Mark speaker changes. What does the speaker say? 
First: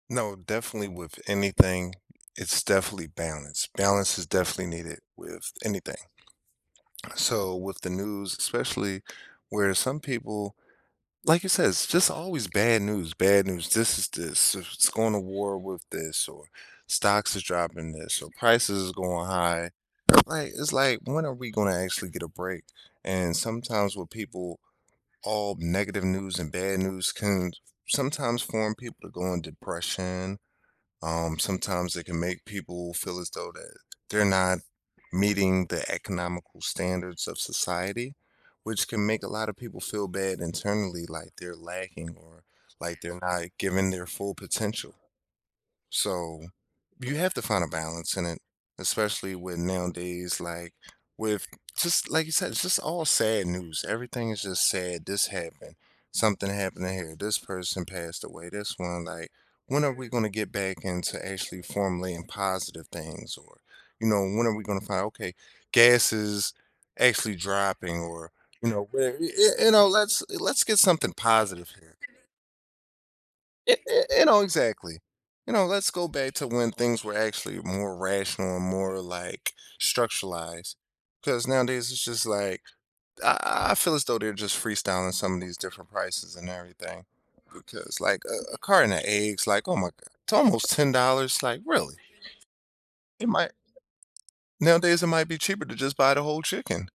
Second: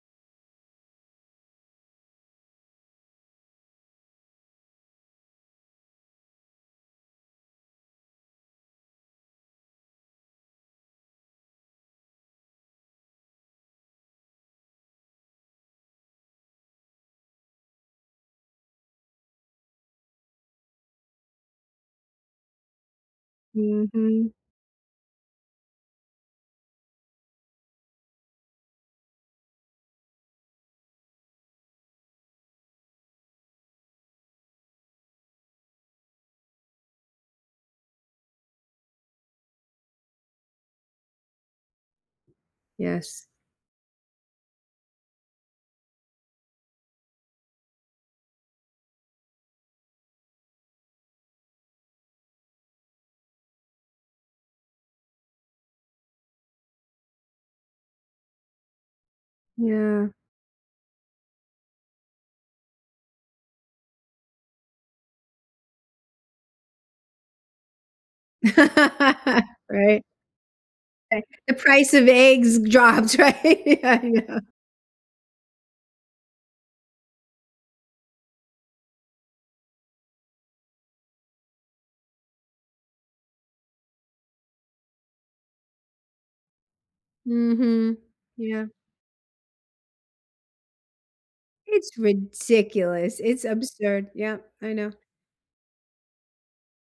Speaker 1: No, definitely with anything, it's definitely balance. Balance is definitely needed with anything. On a so with the news, especially where some people like you said, "It's just always bad news, bad news." "This is this; s it's going to war with this," or "Stocks is dropping this," or "Prices is going high." Like, it's like, when are we gonna actually get a break? And sometimes with
Speaker 2: Mhm.
Speaker 1: people, all negative news and bad news can s sometimes form people to go in depression. Um, sometimes it can make people feel as though that they're not meeting the economical standards of society, which can make a lotta people feel bad internally, like they're lacking or like, they're
Speaker 2: Yes.
Speaker 1: not giving their full potential. So, you have to find a balance in it, especially with, nowadays, like, with just like you said, it's just all sad news. Everything is just sad. "This happened, something happened to here, this person passed away." This one like, when are we
Speaker 2: Yeah.
Speaker 1: gonna get back into actually formulating positive things? Or, you know, when are we gonna find, okay, "Gas is actually dropping," or, you know, where you eh you know,
Speaker 2: Right.
Speaker 1: let's let's get something
Speaker 2: Right, the
Speaker 1: positive
Speaker 2: price
Speaker 1: here.
Speaker 2: of eggs g dropped,
Speaker 1: Eh
Speaker 2: right, I
Speaker 1: eh eh,
Speaker 2: know.
Speaker 1: no, exactly. You know, let's go back to when things were actually more rational and more, like, structuralized ‘cause nowadays, it's just like, I I feel as though they're just free-styling some of these different prices and everything,
Speaker 2: Mhm.
Speaker 1: because, like, a a
Speaker 2: Yeah.
Speaker 1: carton of eggs, like, oh my god. It's almost $10. Like, really?
Speaker 2: It's ridiculous,
Speaker 1: It
Speaker 2: it's
Speaker 1: might
Speaker 2: absurd, yep, I know.
Speaker 1: nowadays it might be cheaper to just buy the whole chicken.